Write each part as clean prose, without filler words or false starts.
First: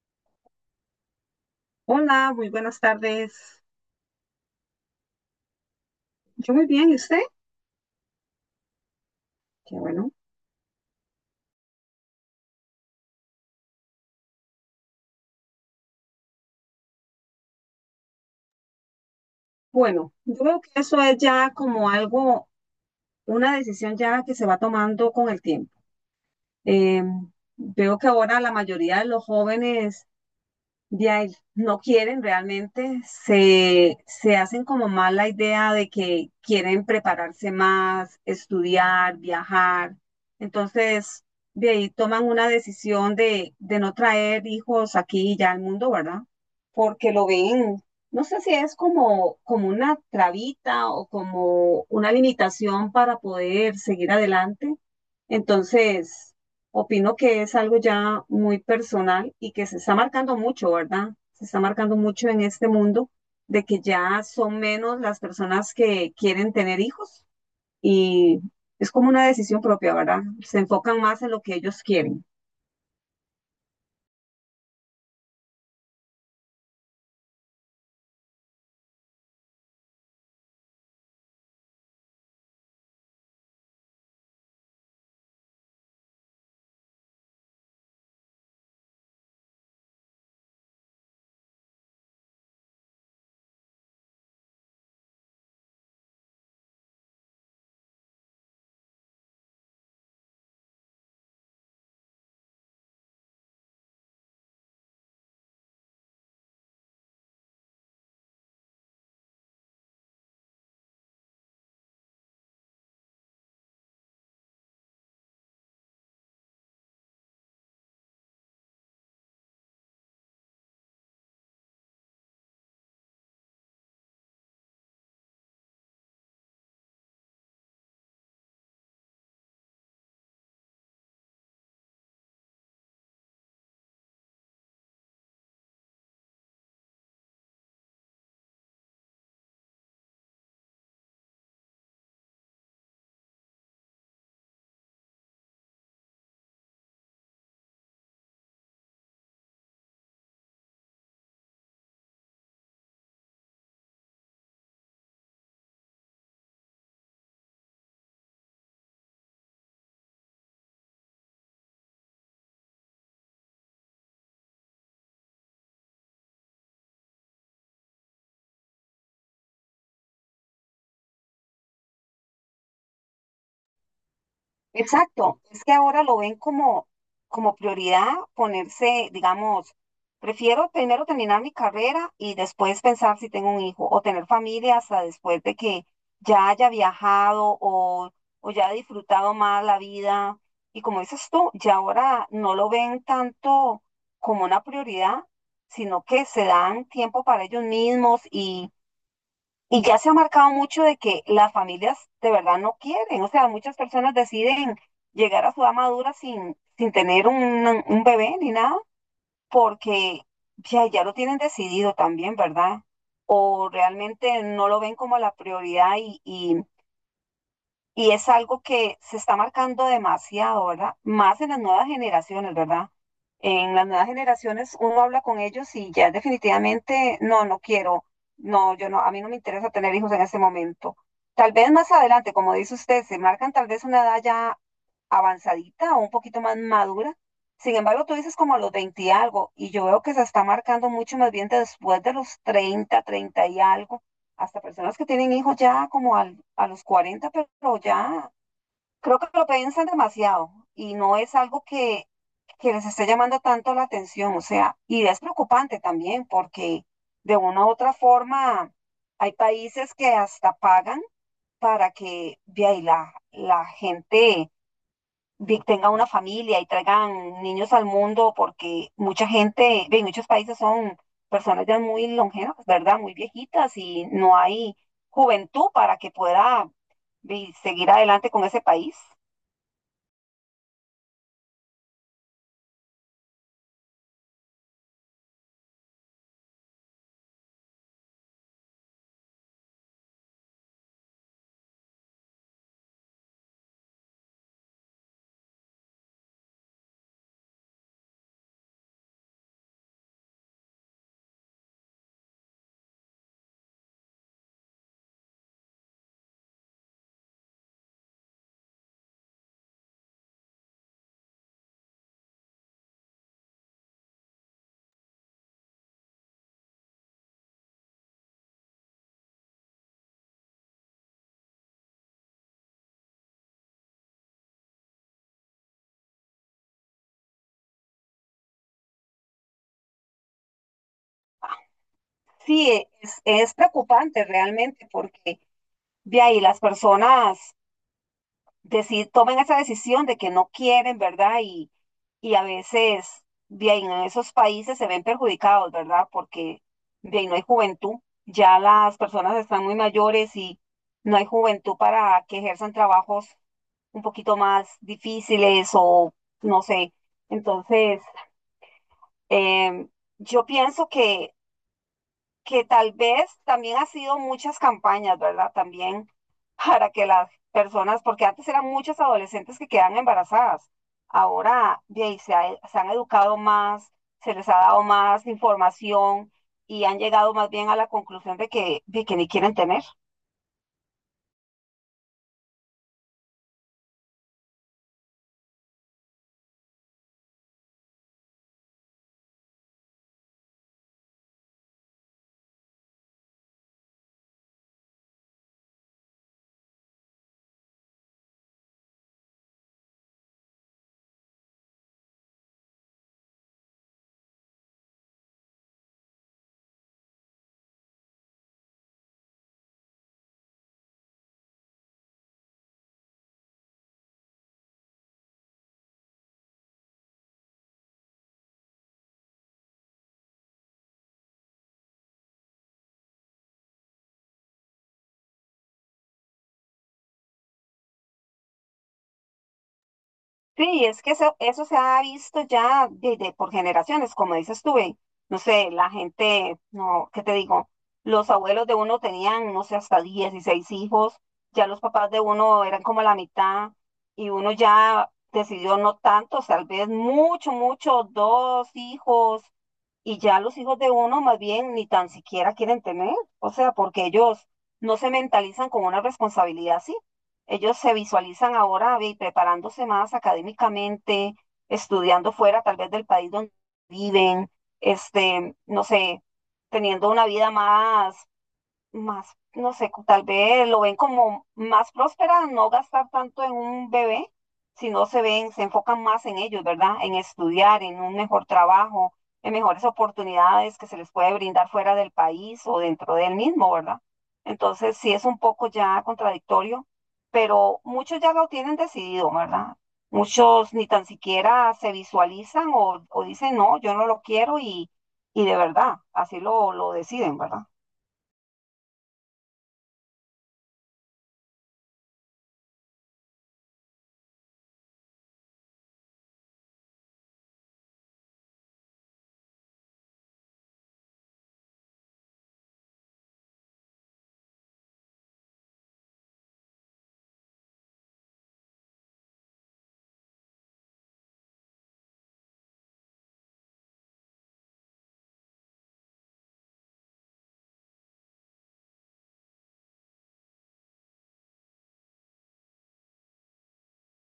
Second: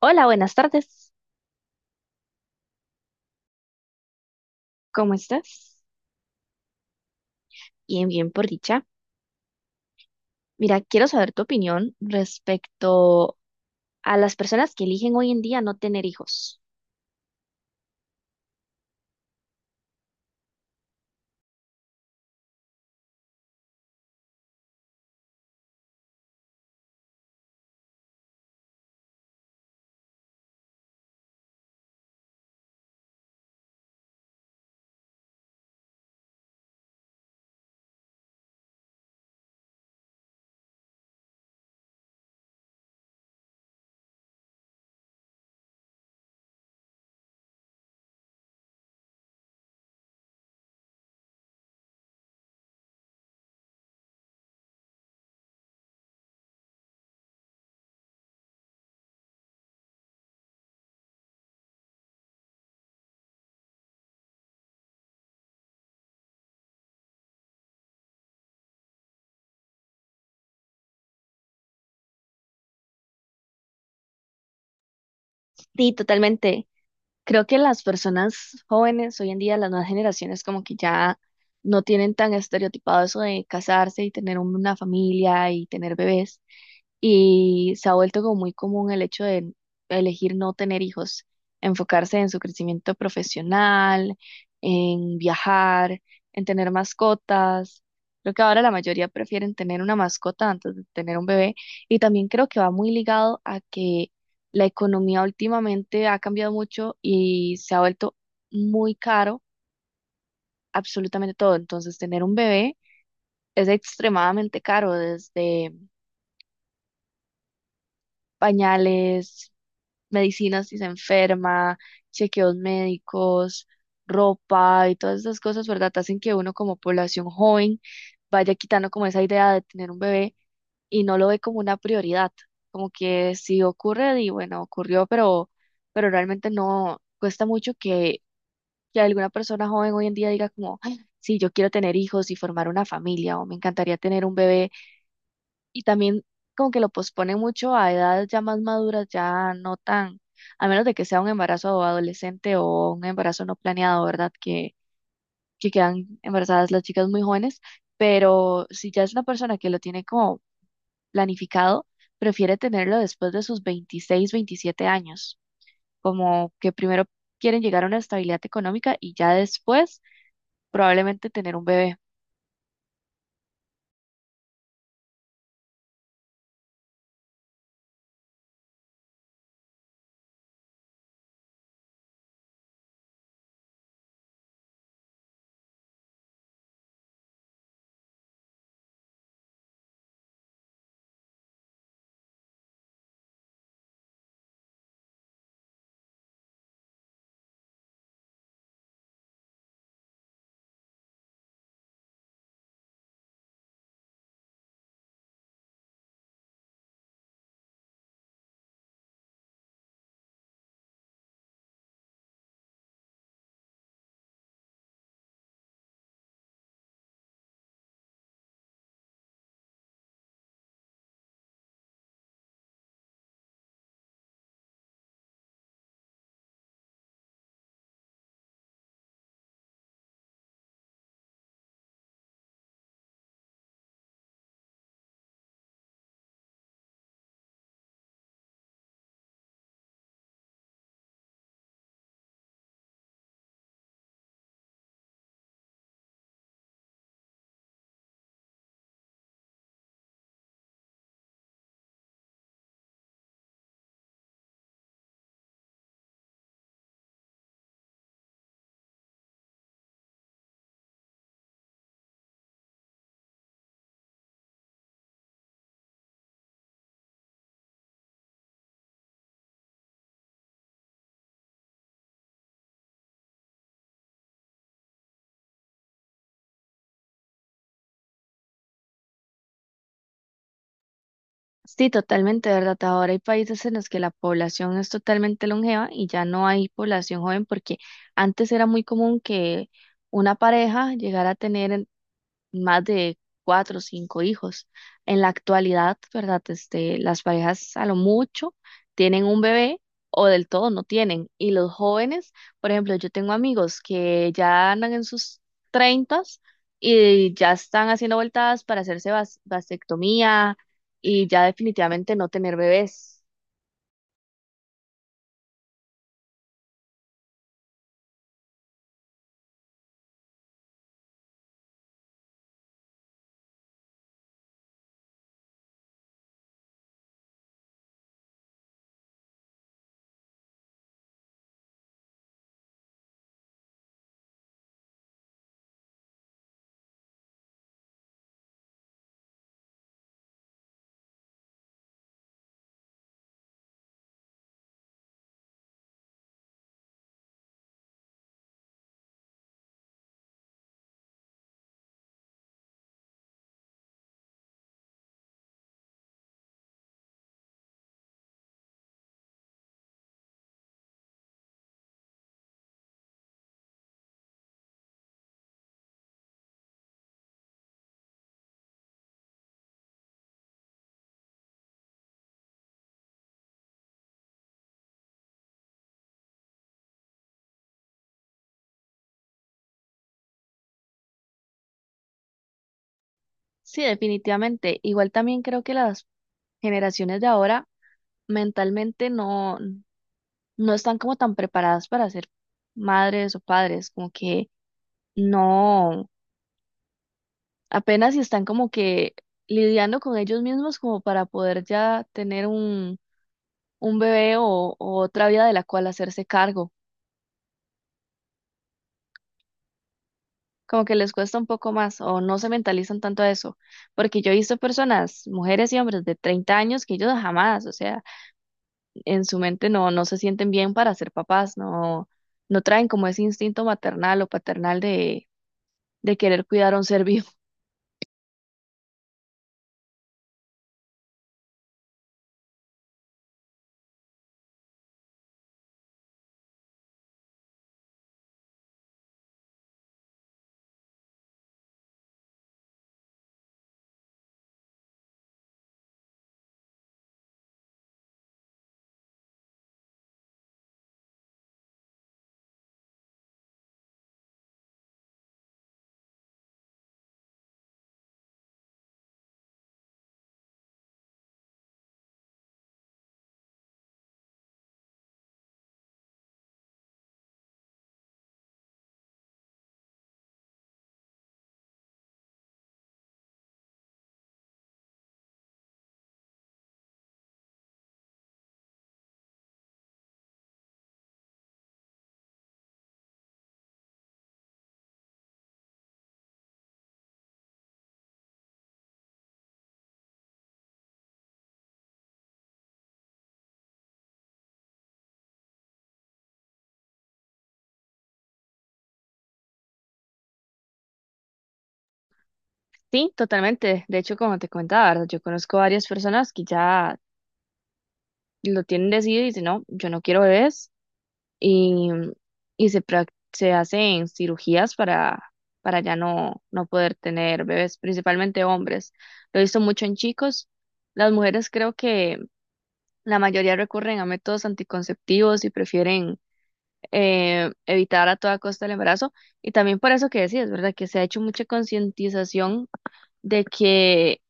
Hola, buenas tardes. Hola, muy buenas tardes. ¿Cómo estás? Yo muy bien, ¿y usted? Bien, bien, por dicha. Qué bueno. Mira, quiero saber tu opinión respecto a las personas que eligen hoy en día no tener hijos. Bueno, yo creo que eso es ya como algo, una decisión ya que se va tomando con el tiempo. Eh, Veo que ahora la mayoría de los jóvenes de ahí no quieren realmente, se hacen como más la idea de que quieren prepararse más, estudiar, viajar. Entonces, de ahí toman una decisión de no traer hijos aquí y ya al mundo, ¿verdad? Porque lo ven, no sé si es como, como una trabita o como una limitación para poder seguir adelante entonces, opino que es algo ya muy personal y que se está marcando mucho, ¿verdad? Se está marcando mucho en este mundo de que ya son menos las personas que quieren tener hijos y es como una decisión propia, ¿verdad? Se enfocan más en lo que ellos quieren. Sí, totalmente. Creo que las personas jóvenes hoy en día, las nuevas generaciones, como que ya no tienen tan estereotipado eso de casarse y tener una familia y tener bebés. Y se ha vuelto como muy común el hecho de elegir no tener hijos, enfocarse en su crecimiento profesional, en viajar, en tener mascotas. Creo que ahora la mayoría prefieren tener una mascota antes de tener un bebé. Y también creo que va muy ligado a que la economía últimamente ha cambiado mucho y se ha vuelto muy caro absolutamente todo. Entonces, tener un bebé es extremadamente caro, desde pañales, medicinas si se enferma, chequeos médicos, ropa y todas esas cosas, ¿verdad? Hacen que uno como población joven vaya quitando como esa idea de tener un bebé y no lo ve como una prioridad. Como que si ocurre, y bueno, ocurrió, pero realmente no cuesta mucho que alguna persona joven hoy en día diga como, "Ay, sí, yo quiero tener hijos y formar una familia o me encantaría tener un bebé y también como que lo pospone mucho a edades ya más maduras, ya no tan, a menos de que sea un embarazo adolescente o un embarazo no planeado, ¿verdad? Que quedan embarazadas las chicas muy jóvenes, pero si ya es una persona que lo tiene como planificado, prefiere tenerlo después de sus 26, 27 años, como que primero quieren llegar a una estabilidad económica y ya después probablemente tener un bebé. Exacto, es que ahora lo ven como, como prioridad ponerse, digamos, prefiero primero terminar mi carrera y después pensar si tengo un hijo o tener familia hasta después de que ya haya viajado o ya haya disfrutado más la vida. Y como dices tú, ya ahora no lo ven tanto como una prioridad, sino que se dan tiempo para ellos mismos y ya se ha marcado mucho de que las familias de verdad no quieren, o sea, muchas personas deciden llegar a su edad madura sin, sin tener un bebé ni nada, porque ya lo tienen decidido también, ¿verdad? O realmente no lo ven como la prioridad y y es algo que se está marcando demasiado, ¿verdad? Más en las nuevas generaciones, ¿verdad? En las nuevas generaciones uno habla con ellos y ya definitivamente, no, no quiero, no, yo no, a mí no me interesa tener hijos en este momento. Tal vez más adelante, como dice usted, se marcan tal vez una edad ya avanzadita o un poquito más madura. Sin embargo, tú dices como a los 20 y algo, y yo veo que se está marcando mucho más bien después de los 30, 30 y algo hasta personas que tienen hijos ya como a los 40 pero ya creo que lo piensan demasiado y no es algo que les esté llamando tanto la atención, o sea, y es preocupante también porque de una u otra forma hay países que hasta pagan para que vea, y la gente tengan una familia y traigan niños al mundo, porque mucha gente, ve, en muchos países son personas ya muy longevas, ¿verdad? Muy viejitas y no hay juventud para que pueda ve, seguir adelante con ese país. Sí, totalmente, ¿verdad? Ahora hay países en los que la población es totalmente longeva y ya no hay población joven porque antes era muy común que una pareja llegara a tener más de cuatro o cinco hijos. En la actualidad, ¿verdad? Este, las parejas a lo mucho tienen un bebé o del todo no tienen. Y los jóvenes, por ejemplo, yo tengo amigos que ya andan en sus treintas y ya están haciendo vueltas para hacerse vasectomía y ya definitivamente no tener bebés. Sí, es preocupante realmente porque ve ahí las personas tomen esa decisión de que no quieren, ¿verdad? Y a veces, bien, en esos países se ven perjudicados, ¿verdad? Porque, bien, no hay juventud, ya las personas están muy mayores y no hay juventud para que ejerzan trabajos un poquito más difíciles o, no sé. Entonces, em, yo pienso que tal vez también ha sido muchas campañas, ¿verdad? También para que las personas, porque antes eran muchas adolescentes que quedan embarazadas, ahora de ahí, se han educado más, se les ha dado más información y han llegado más bien a la conclusión de que ni quieren tener. Sí, definitivamente. Igual también creo que las generaciones de ahora mentalmente no están como tan preparadas para ser madres o padres, como que no, apenas si están como que lidiando con ellos mismos como para poder ya tener un bebé o otra vida de la cual hacerse cargo. Como que les cuesta un poco más o no se mentalizan tanto a eso, porque yo he visto personas, mujeres y hombres de 30 años que ellos jamás, o sea, en su mente no, no se sienten bien para ser papás, no, no traen como ese instinto maternal o paternal de querer cuidar a un ser vivo. Sí, es que eso se ha visto ya por generaciones, como dices tú, ve, no sé, la gente, no, ¿qué te digo? Los abuelos de uno tenían, no sé, hasta 16 hijos, ya los papás de uno eran como la mitad y uno ya decidió no tantos, tal vez mucho, dos hijos, y ya los hijos de uno más bien ni tan siquiera quieren tener, o sea, porque ellos no se mentalizan con una responsabilidad así. Ellos se visualizan ahora ve, preparándose más académicamente, estudiando fuera tal vez del país donde viven, este, no sé, teniendo una vida más, no sé, tal vez lo ven como más próspera, no gastar tanto en un bebé, sino se ven, se enfocan más en ellos, ¿verdad? En estudiar, en un mejor trabajo, en mejores oportunidades que se les puede brindar fuera del país o dentro del mismo, ¿verdad? Entonces, sí es un poco ya contradictorio, pero muchos ya lo tienen decidido, ¿verdad? Muchos ni tan siquiera se visualizan o dicen, no, yo no lo quiero y de verdad, así lo deciden, ¿verdad? Sí, totalmente. De hecho, como te comentaba, ¿verdad? Yo conozco varias personas que ya lo tienen decidido y dicen, no, yo no quiero bebés y, y se hacen cirugías para ya no poder tener bebés, principalmente hombres. Lo he visto mucho en chicos. Las mujeres creo que la mayoría recurren a métodos anticonceptivos y prefieren evitar a toda costa el embarazo. Y también por eso que decías, ¿verdad? Que se ha hecho mucha concientización de que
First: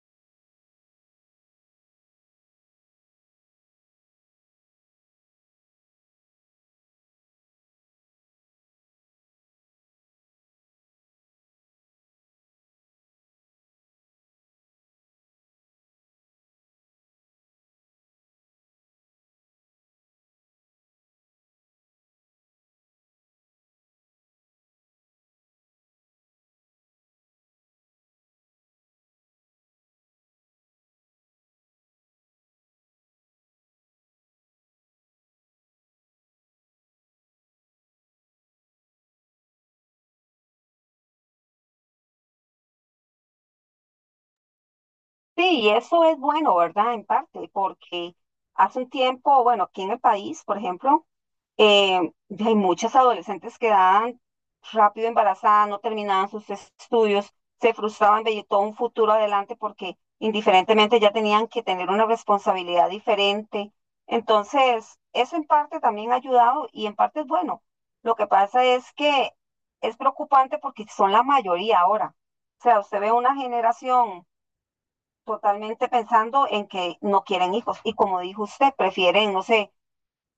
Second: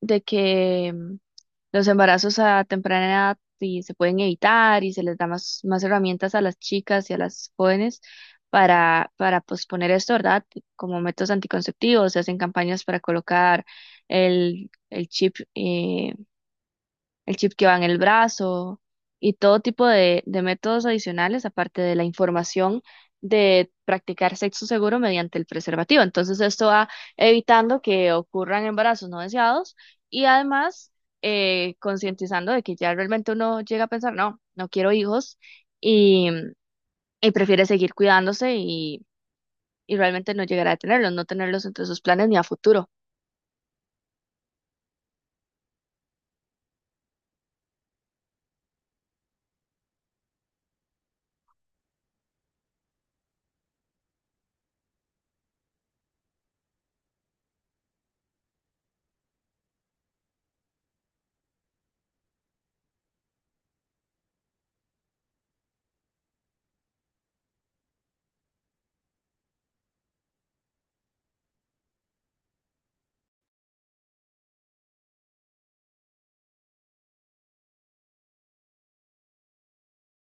de que mm, los embarazos a temprana edad y se pueden evitar y se les da más herramientas a las chicas y a las jóvenes para posponer esto, ¿verdad? Como métodos anticonceptivos, se hacen campañas para colocar el chip, el chip que va en el brazo y todo tipo de métodos adicionales, aparte de la información de practicar sexo seguro mediante el preservativo. Entonces, esto va evitando que ocurran embarazos no deseados y además concientizando de que ya realmente uno llega a pensar, no, no quiero hijos y, y prefiere seguir cuidándose y realmente no llegar a tenerlos, no tenerlos entre sus planes ni a futuro. Sí, y eso es bueno, ¿verdad? En parte, porque hace un tiempo, bueno, aquí en el país, por ejemplo, eh, hay muchas adolescentes que quedaban rápido embarazadas, no terminaban sus estudios, se frustraban, veía todo un futuro adelante porque indiferentemente ya tenían que tener una responsabilidad diferente. Entonces, eso en parte también ha ayudado y en parte es bueno. Lo que pasa es que es preocupante porque son la mayoría ahora. O sea, usted ve una generación totalmente pensando en que no quieren hijos y como dijo usted, prefieren, no sé,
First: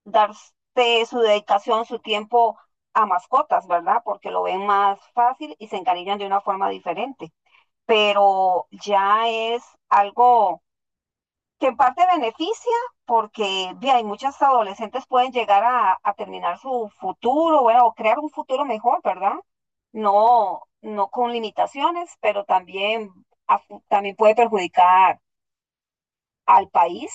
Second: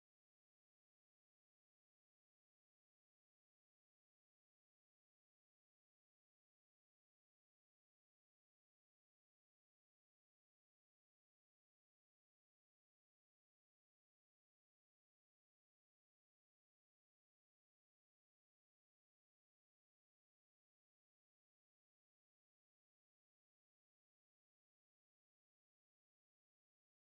darse su dedicación, su tiempo a mascotas, ¿verdad? Porque lo ven más fácil y se encariñan de una forma diferente. Pero ya es algo que en parte beneficia porque bien, hay muchas adolescentes pueden llegar a terminar su futuro, bueno, o crear un futuro mejor, ¿verdad? No, no con limitaciones, pero también, también puede perjudicar al país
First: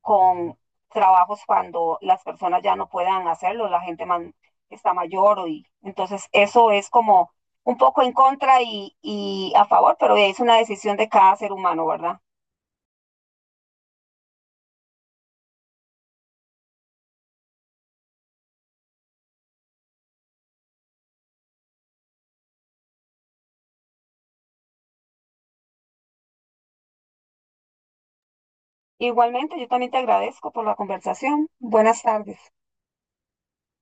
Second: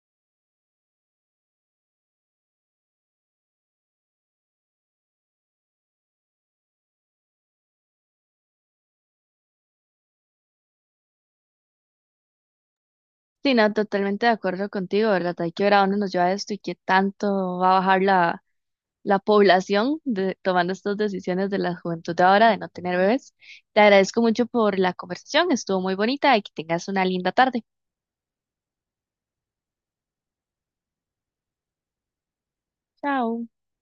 con trabajos cuando las personas ya no puedan hacerlo, la gente está mayor o y entonces eso es como un poco en contra y a favor, pero es una decisión de cada ser humano, ¿verdad? Sí, no, totalmente de acuerdo contigo, ¿verdad? Hay que ver a dónde nos lleva esto y qué tanto va a bajar la población de- tomando estas decisiones de la juventud de ahora de no tener bebés. Te agradezco mucho por la conversación, estuvo muy bonita y que tengas una linda tarde. Igualmente, yo también te agradezco por la conversación. Buenas tardes. Chao.